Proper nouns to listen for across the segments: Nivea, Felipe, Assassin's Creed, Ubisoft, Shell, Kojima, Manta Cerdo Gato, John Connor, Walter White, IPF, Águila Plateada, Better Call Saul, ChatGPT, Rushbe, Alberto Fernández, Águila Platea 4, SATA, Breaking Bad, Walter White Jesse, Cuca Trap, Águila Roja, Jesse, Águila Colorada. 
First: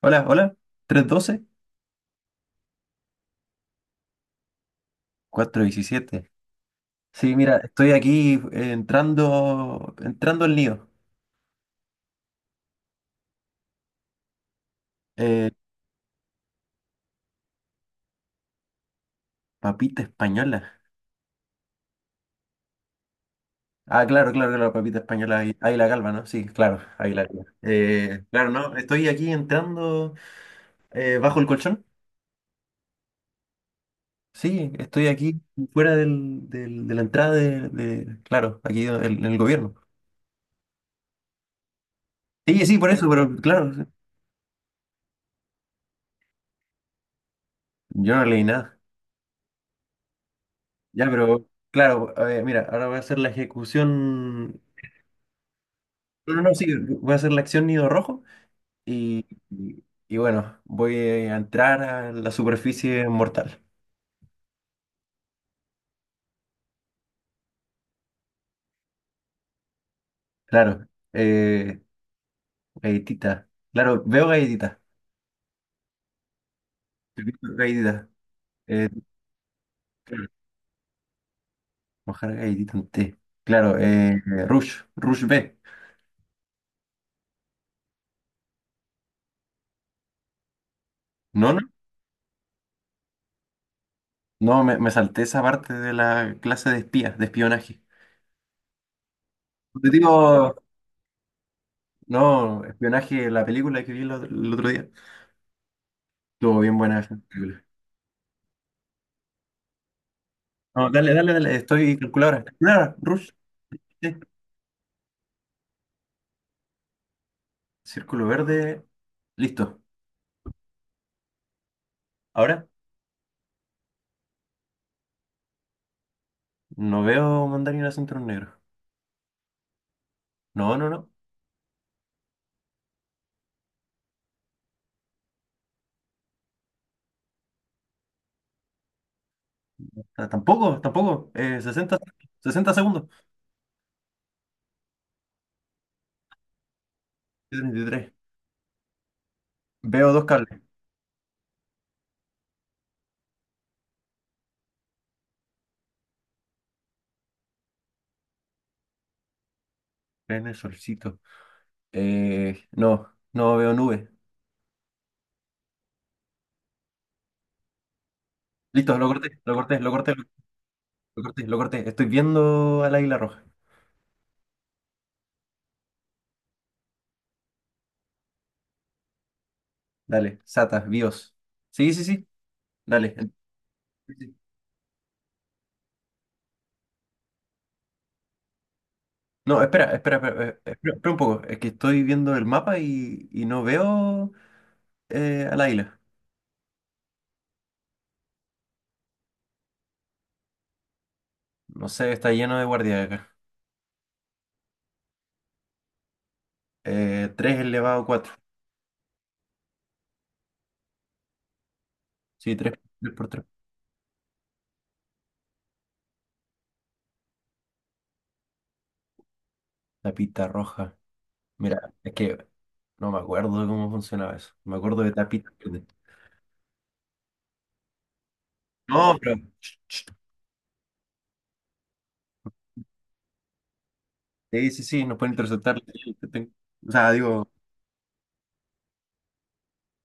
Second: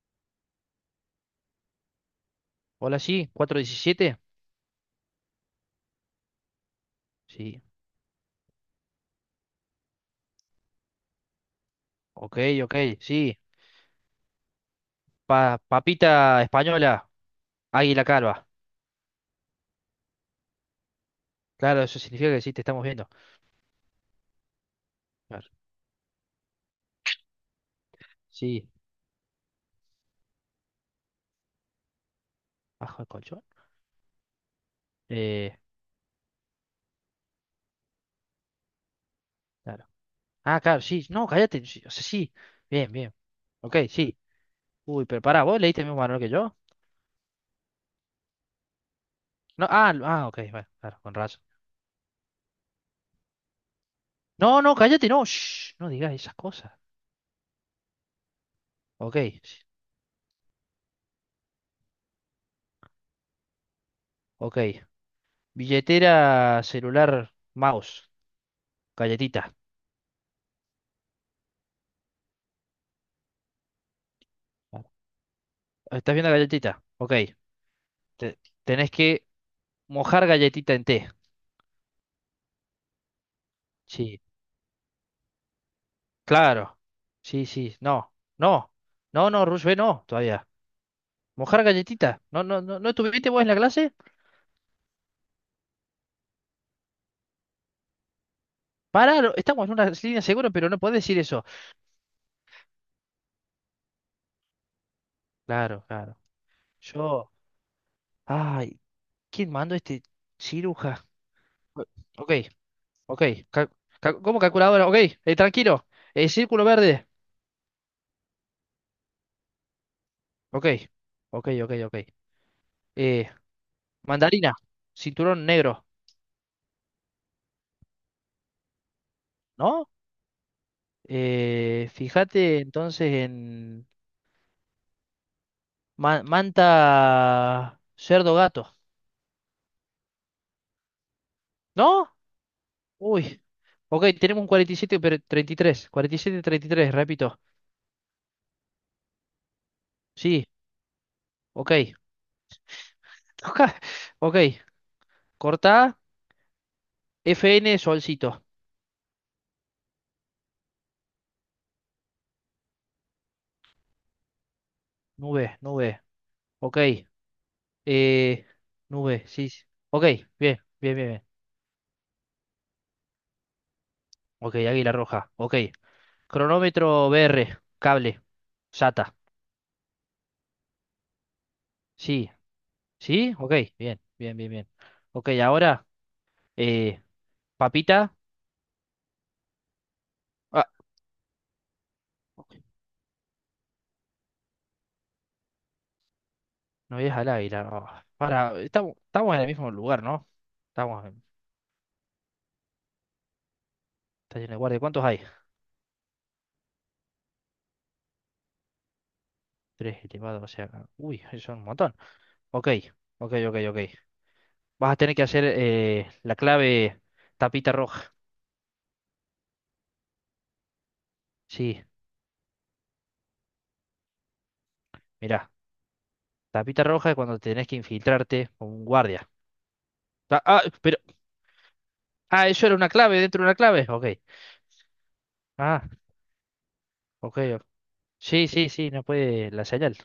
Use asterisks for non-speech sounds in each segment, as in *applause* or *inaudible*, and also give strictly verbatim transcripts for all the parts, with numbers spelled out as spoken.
Hola, hola, Hola, sí, cuatro diecisiete. tres doce, diecisiete. Sí, mira, Sí, estoy aquí eh, entrando, entrando al lío. ok, ok, sí. Eh, Pa- papita española, águila calva. papita española. Claro, eso significa que sí, te estamos viendo. Ah, claro, claro, claro, papita española, Claro, ahí, ahí la calva, ¿no? Sí, claro, ahí la calva. Eh, claro, sí, no, estoy aquí entrando eh, bajo el colchón. bajo el colchón. Sí, estoy aquí Eh, fuera del, del- de la entrada de, de- claro, aquí en el, en el gobierno. claro. Ah, claro, sí, no, cállate. Sí, o sea, sí, Sí, sí, por bien, eso, bien. pero claro, Ok, sí. sí. Uy, pero pará, ¿vos leíste el mismo manual que yo? Yo no leí nada. No, ah, lo- ah, ok, bueno, claro, Ya, con razón. pero claro, a ver, mira, ahora voy a hacer la ejecución. No, no, cállate, no, shh, no digas No, esas no, no, sí, cosas. voy a hacer la acción nido rojo Ok, y, sí, y- y bueno, voy a entrar a la superficie mortal. ok. Billetera, celular, mouse, galletita. Claro, eh, galletita. Claro, veo galletita. Claro. ¿Estás viendo galletita? Ok. Galletita. Te- Eh, tenés que mojar claro, galletita en té. mojar galletita en té. Claro, eh, Sí, Rush, Rush B. claro. Sí, sí, no. No, no, no, Rushbe, no, todavía. No, no, Mojar galletita. No, no, no, ¿no estuviste vos en la clase? no, me, me salté esa parte de la clase de espías, de espionaje. Pará, lo- estamos en Te una línea segura, digo, pero no podés decir eso. no, espionaje, la película que vi el otro, el otro día. Claro, claro. Estuvo bien buena esa Yo, película. ay, ¿quién mandó este No, ciruja? dale, dale, dale, O- estoy Ok, calculadora. Calculadora, ok. Rush. ca- Sí. ca- ¿Cómo calculadora? Ok, eh, tranquilo. Eh, círculo verde. Círculo verde. Listo. Ok, ok, ok, ok. Ahora Eh, Mandarina, cinturón negro. no veo mandarín acento negro. ¿No? No, no, no. Eh, fíjate entonces en ma- Manta Cerdo Gato, Ah, tampoco, tampoco. Eh, sesenta. ¿no? 60 segundos. Uy, ok, tenemos un cuarenta y siete, pero treinta y tres cuarenta y siete, treinta y tres, repito. Treinta y tres. Veo dos Sí, cables. ok. *laughs* Ok, cortá, F N Solcito, En el solcito. Eh, no, no veo nube. nube, nube, ok. Eh, Listo, lo Nube, corté, sí, lo sí. corté, lo Ok, corté, bien, bien, bien, lo bien. corté, lo corté. Estoy viendo al águila roja. Ok, Águila Roja, ok. Cronómetro B R, cable, SATA, Dale, Sata, BIOS. Sí, sí, sí. sí, Dale. sí, ok, bien, Sí, sí. bien, bien, bien. Ok, ahora. Eh, Papita. No, espera, espera, espera, eh, Ah, espera, espera un poco. Es que estoy viendo el mapa y, y no veo eh, al águila. no veías al aire. Ah, para, estamos, estamos en el mismo lugar, ¿no? Estamos en No sé, está lleno de guardias acá. estación de guardia. ¿Cuántos hay? Eh, tres elevado a cuatro. Tres elevados, o sea. Uy, son un montón. Sí, Ok, tres por ok, tres. ok, ok. Vas a tener que hacer eh, la clave tapita roja. Tapita roja. Sí, Mira, es que no me acuerdo de cómo funcionaba eso. Me acuerdo de mirá. tapita verde. Tapita roja es cuando tenés que infiltrarte con un No, guardia. pero. Ch, ch. Ah, ah, pero. Ah, eso era una clave dentro de una clave. Ok. Sí, sí, sí, nos pueden interceptar. Ah, O sea, ok, digo. ok. Sí, sí, sí, no puede la señal.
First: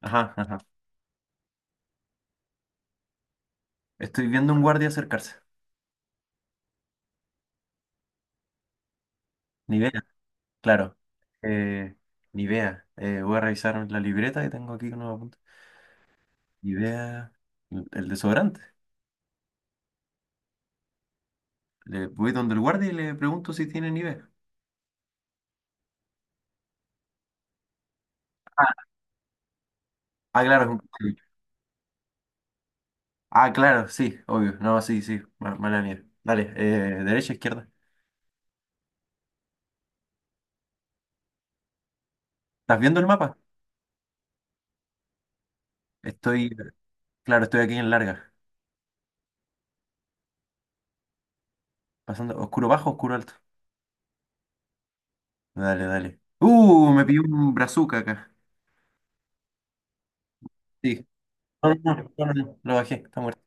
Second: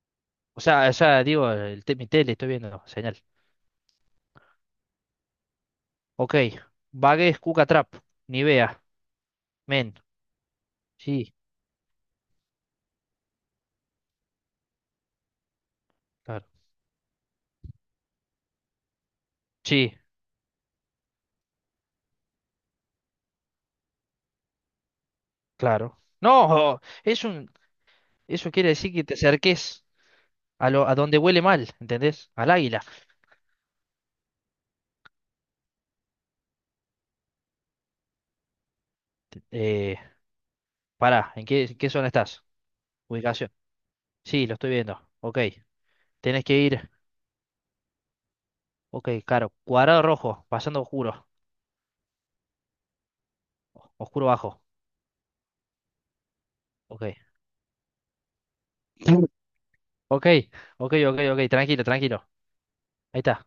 Ajá, ajá. O sea, o sea, digo, el, te- mi tele estoy viendo señal. Estoy viendo un guardia acercarse. Ok. Vague es Cuca Trap. Nivea. Ni vea, Men. claro. Sí, Eh, ni vea. Eh, voy a revisar la libreta que tengo aquí que no me apunta. claro. Ni vea. El el desodorante. Sí, Le voy donde el guardia y le pregunto si tiene Nivea. claro. No, es un, eso quiere decir que te acerques Ah, a, claro. lo, a donde huele mal, ¿entendés? Al águila. Ah, claro, sí, obvio. No, sí, sí, ma- mala mía. Dale, eh, derecha, izquierda. Eh, Pará, ¿en qué, en qué zona estás? ¿Estás viendo el mapa? Ubicación. Sí, lo estoy viendo. Ok. Tenés Estoy, que ir. claro, estoy aquí en larga. Ok, claro. Cuadrado rojo, pasando oscuro. Pasando oscuro bajo, oscuro alto. Oscuro bajo. Dale, dale. Uh, Ok. Me pilló un brazuca acá. Ok, ok, Sí. ok, ok. No, Tranquilo, no, no, tranquilo. no, no, no, lo bajé, está Ahí muerto. está.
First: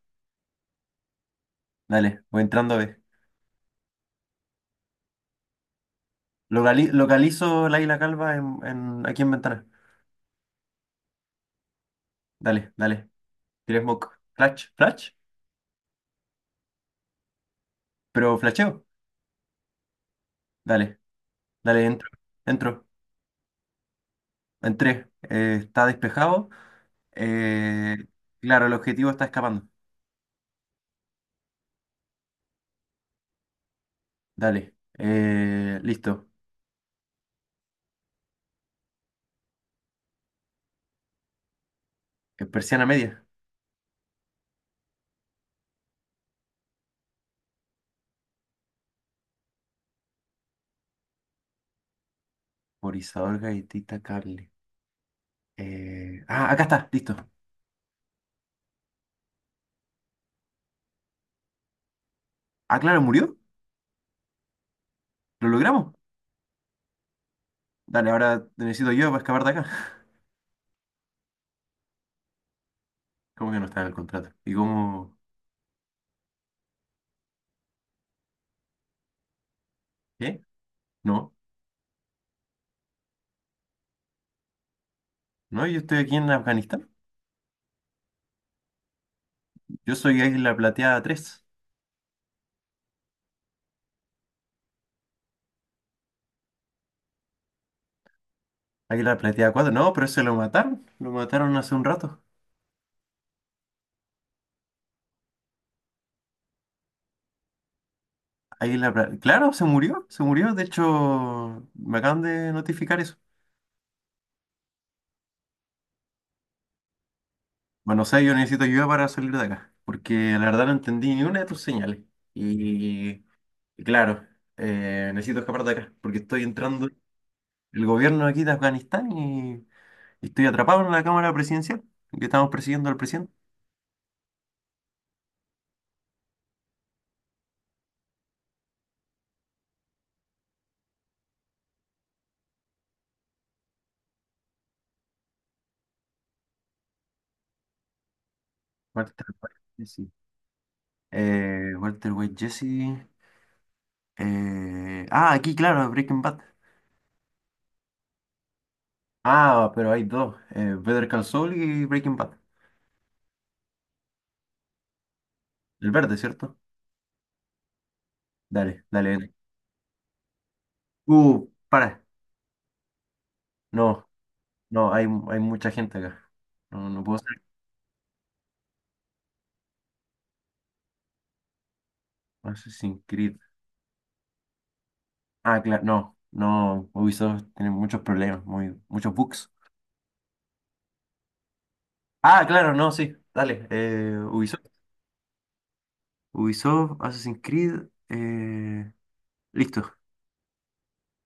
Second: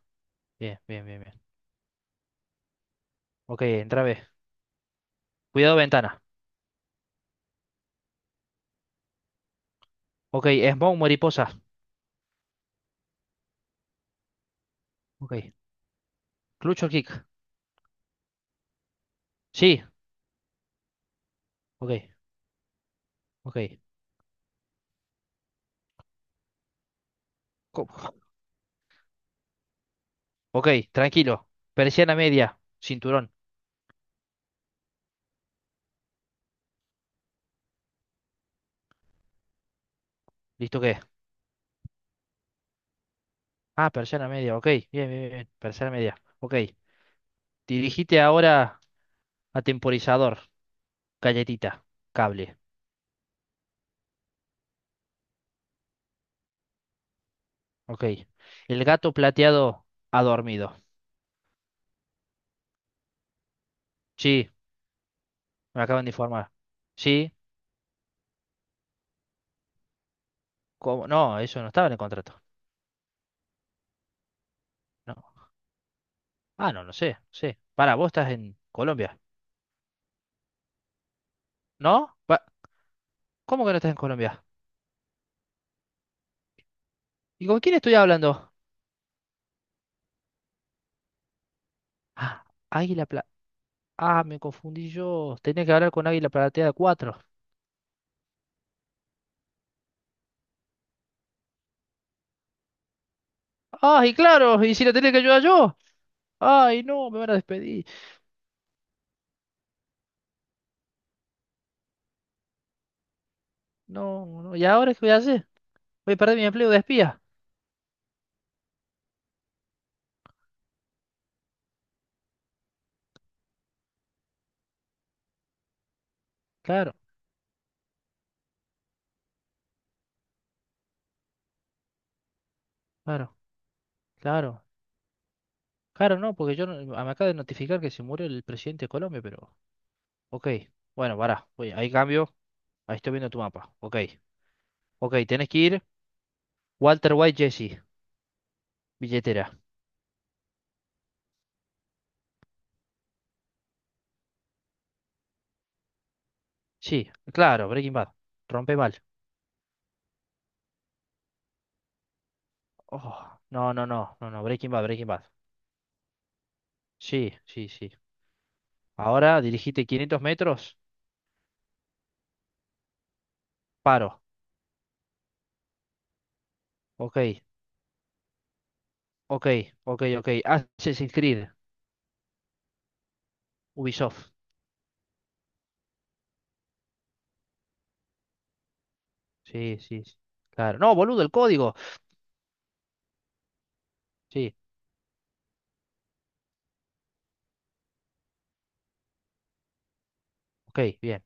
Bien, bien, bien, bien. Dale, voy entrando a ver. Ok, entra B. Cuidado ventana. Locali- localizo la isla calva en, en- aquí en ventana. Ok, smoke mariposa. Dale, dale. Tiré smoke. Flash, flash. Ok. Clutch o kick. Pero flasheo. Sí, Dale, dale, ok, entro. Entro. ok. Entré. Eh, está despejado. Co- Eh, claro, el objetivo está escapando. Ok, tranquilo. Persiana media, cinturón. Dale, eh, listo. ¿Listo qué? Eh, Persiana media. Ah, persiana media, ok. Bien, bien, bien. Persiana media, ok. Dirigite ahora a temporizador, galletita, cable. Por Isadora Gaitita Cable. Eh, ah, acá está, listo. Ok. El gato plateado ha dormido. Ah, claro, murió. Sí, ¿Lo me logramos? acaban de informar. Sí, Dale, ahora te necesito yo para escapar de acá. ¿cómo? No, eso no estaba en el contrato. *laughs* ¿Cómo que no está en el contrato? ¿Y cómo? No. Ah, no, no sé, sí. Para, vos estás en Colombia. ¿Qué? No, ¿No? Pa- ¿Cómo que no estás en Colombia? no, yo estoy aquí en Afganistán. ¿Y con quién estoy hablando? Yo soy Águila Plateada tres. Ah, Águila Plateada. Ah, me confundí yo. Tenía que hablar con Águila Platea cuatro. Águila Plateada cuatro. No, pero ese lo mataron. Lo mataron hace un rato. ¡Ay, claro! ¿Y si la tenía que ayudar yo? ¡Ay, no! Me van a despedir. Águila Plateada. Claro, se murió, se murió. De hecho, me acaban de notificar eso. No, no. ¿Y ahora qué voy a hacer? ¿Voy a perder mi empleo de espía? Bueno, o sea, yo necesito ayuda para salir de acá, porque la verdad no entendí ni una de tus señales. Y, y claro, eh, necesito escapar de acá, porque estoy entrando Claro, el gobierno aquí de Afganistán y, y estoy atrapado en la Cámara Presidencial, que estamos persiguiendo al presidente. claro, claro. Claro, no, porque yo no- me acaba de notificar que se murió el presidente de Colombia, pero... Ok, bueno, pará. Voy, ahí cambio. Ahí estoy viendo tu mapa. Ok, ok, tenés que ir. Walter White Jesse, Walter billetera. White Jesse. Eh, Walter White Jesse. Eh, ah, aquí, claro, Breaking Bad. Sí, claro, Breaking Bad. Rompe mal. Ah, pero hay dos, eh, Better Call Saul y Breaking Bad. Oh, no, no, no, no, no, Breaking Bad, Breaking Bad. El verde, ¿cierto? Sí, sí, sí. Dale, dale, dale. Ahora dirigite quinientos metros, Uh, para. No. paro. No, hay, hay mucha gente acá. No, no puedo ser Ok, ok, ok, ok. Assassin's Creed, Assassin's Creed. Ubisoft. Ah, claro, no, no, Ubisoft tiene muchos problemas, muy, muchos bugs. Sí, sí, sí. Claro. No, boludo, el código. Ah, claro, no, sí, dale. eh, Sí, Ubisoft, Ubisoft, Assassin's Creed, eh, listo. ok, bien.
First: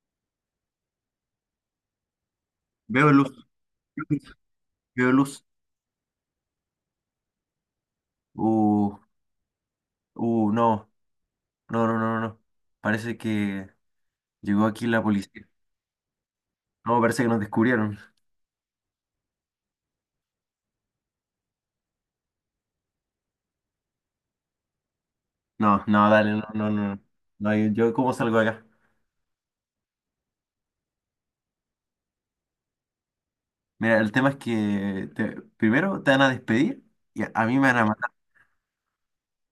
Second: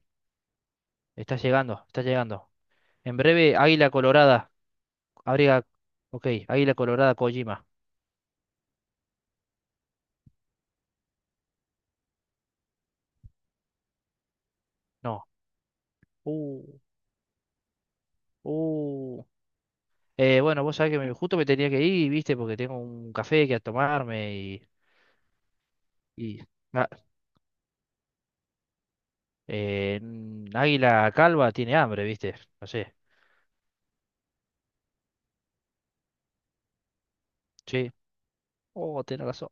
Está llegando, está llegando. Veo En luz, breve, Águila Colorada. veo luz. Abriga. Ok, Águila Colorada Kojima. Uh, uh, no, no, no, no, no. Parece que llegó aquí la No. policía. Uh, No, parece que nos descubrieron. uh. Eh, bueno, vos sabés que me- justo me tenía que ir, viste, porque tengo un café que a tomarme y. No, no, dale, Y no, no, ah, no. No, no, yo, ¿cómo salgo de acá? eh, mm, Águila Calva tiene hambre, viste. No sé. Mira, el tema es que te- primero te van a despedir y a, a mí me van a Sí. matar. Oh, tenés razón.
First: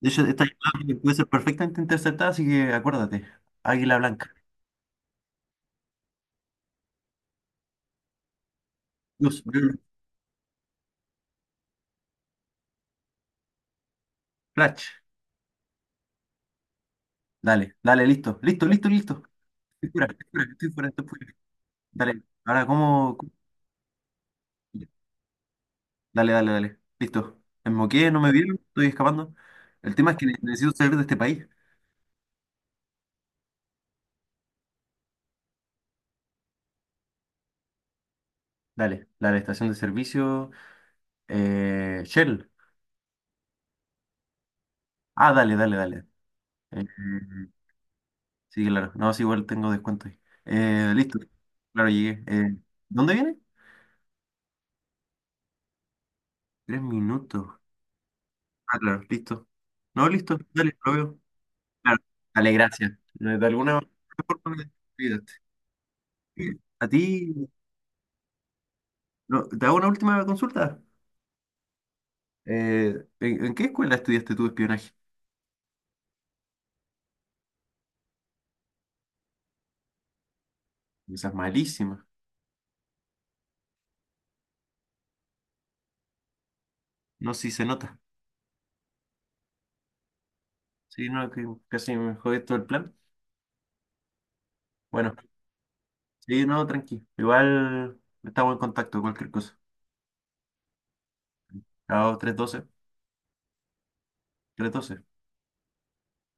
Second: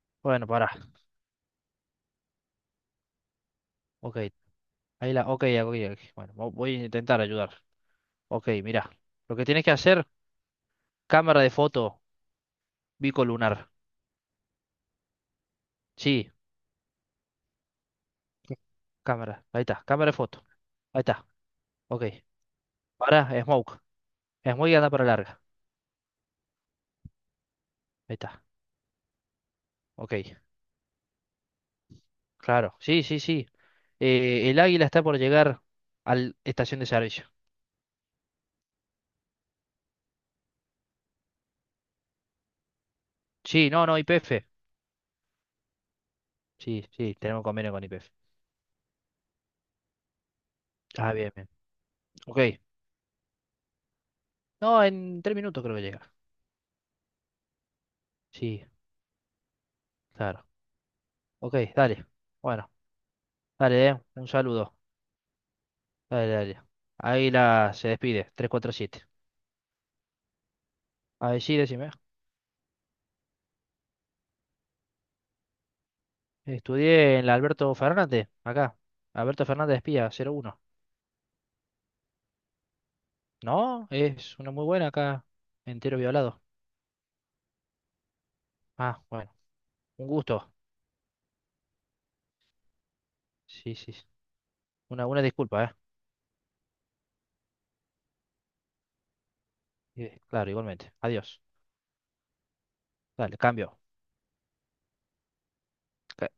De hecho, esta Bueno, pará. llamada puede ser perfectamente interceptada, así que acuérdate. Águila Ok. blanca. Ahí la. Ok, ok, ok. Bueno, vo- voy a intentar ayudar. Ok, mirá. Lo Luz, que tienes que verde, hacer, cámara de foto bicolunar. flash. Sí, Dale, dale, listo. ¿qué? Listo, listo, listo. Cámara. Ahí está, Estoy fuera, cámara de estoy fuera, foto. estoy fuera, Ahí estoy fuera. está. Ok. Dale, ahora, ¿cómo? Pará, cómo- smoke. Smoke y anda para larga. Dale, dale, dale. Listo. Me moqué, Ahí no me está. vieron, estoy escapando. El tema es que Ok. necesito salir de este país. Claro. Sí, sí, sí. Eh, el águila está por llegar a la estación de servicio. Dale, dale, estación de servicio. Eh, Shell. Sí, no, no, I P F. Ah, dale, dale, dale. Eh, Sí, sí, tenemos convenio con I P F. Sí, claro. No, sí, igual tengo descuento ahí. Eh, Ah, Listo. bien, bien. Claro, llegué. Ok. Eh, ¿dónde viene? No, en tres minutos creo que llega. Tres minutos. Sí, Ah, claro, listo. No, listo. claro. Dale, lo veo. Ok, Claro. dale. Dale, Bueno. gracias. Eh, De alguna Dale, eh, un forma me saludo. ayudaste. Dale, Eh, dale. A ti, Águila se despide, tres cuatro siete. no, te hago una última consulta. A ver, sí, decime. Eh, ¿en, en qué escuela estudiaste tu espionaje? Estudié en la Alberto Fernández, acá. Alberto Fernández Espía, cero uno. Esa es malísima. No, es una muy buena acá, entero violado. No, sí se nota. Ah, bueno, un gusto. Sí, no, que casi me jodé todo el plan. Sí, sí, sí. Una, Bueno, una disculpa, ¿eh? sí, no, tranqui. Igual estamos en contacto, cualquier cosa. Eh, Claro, igualmente. Adiós. Chao, tres doce Dale, cambio. tres doce. Ca-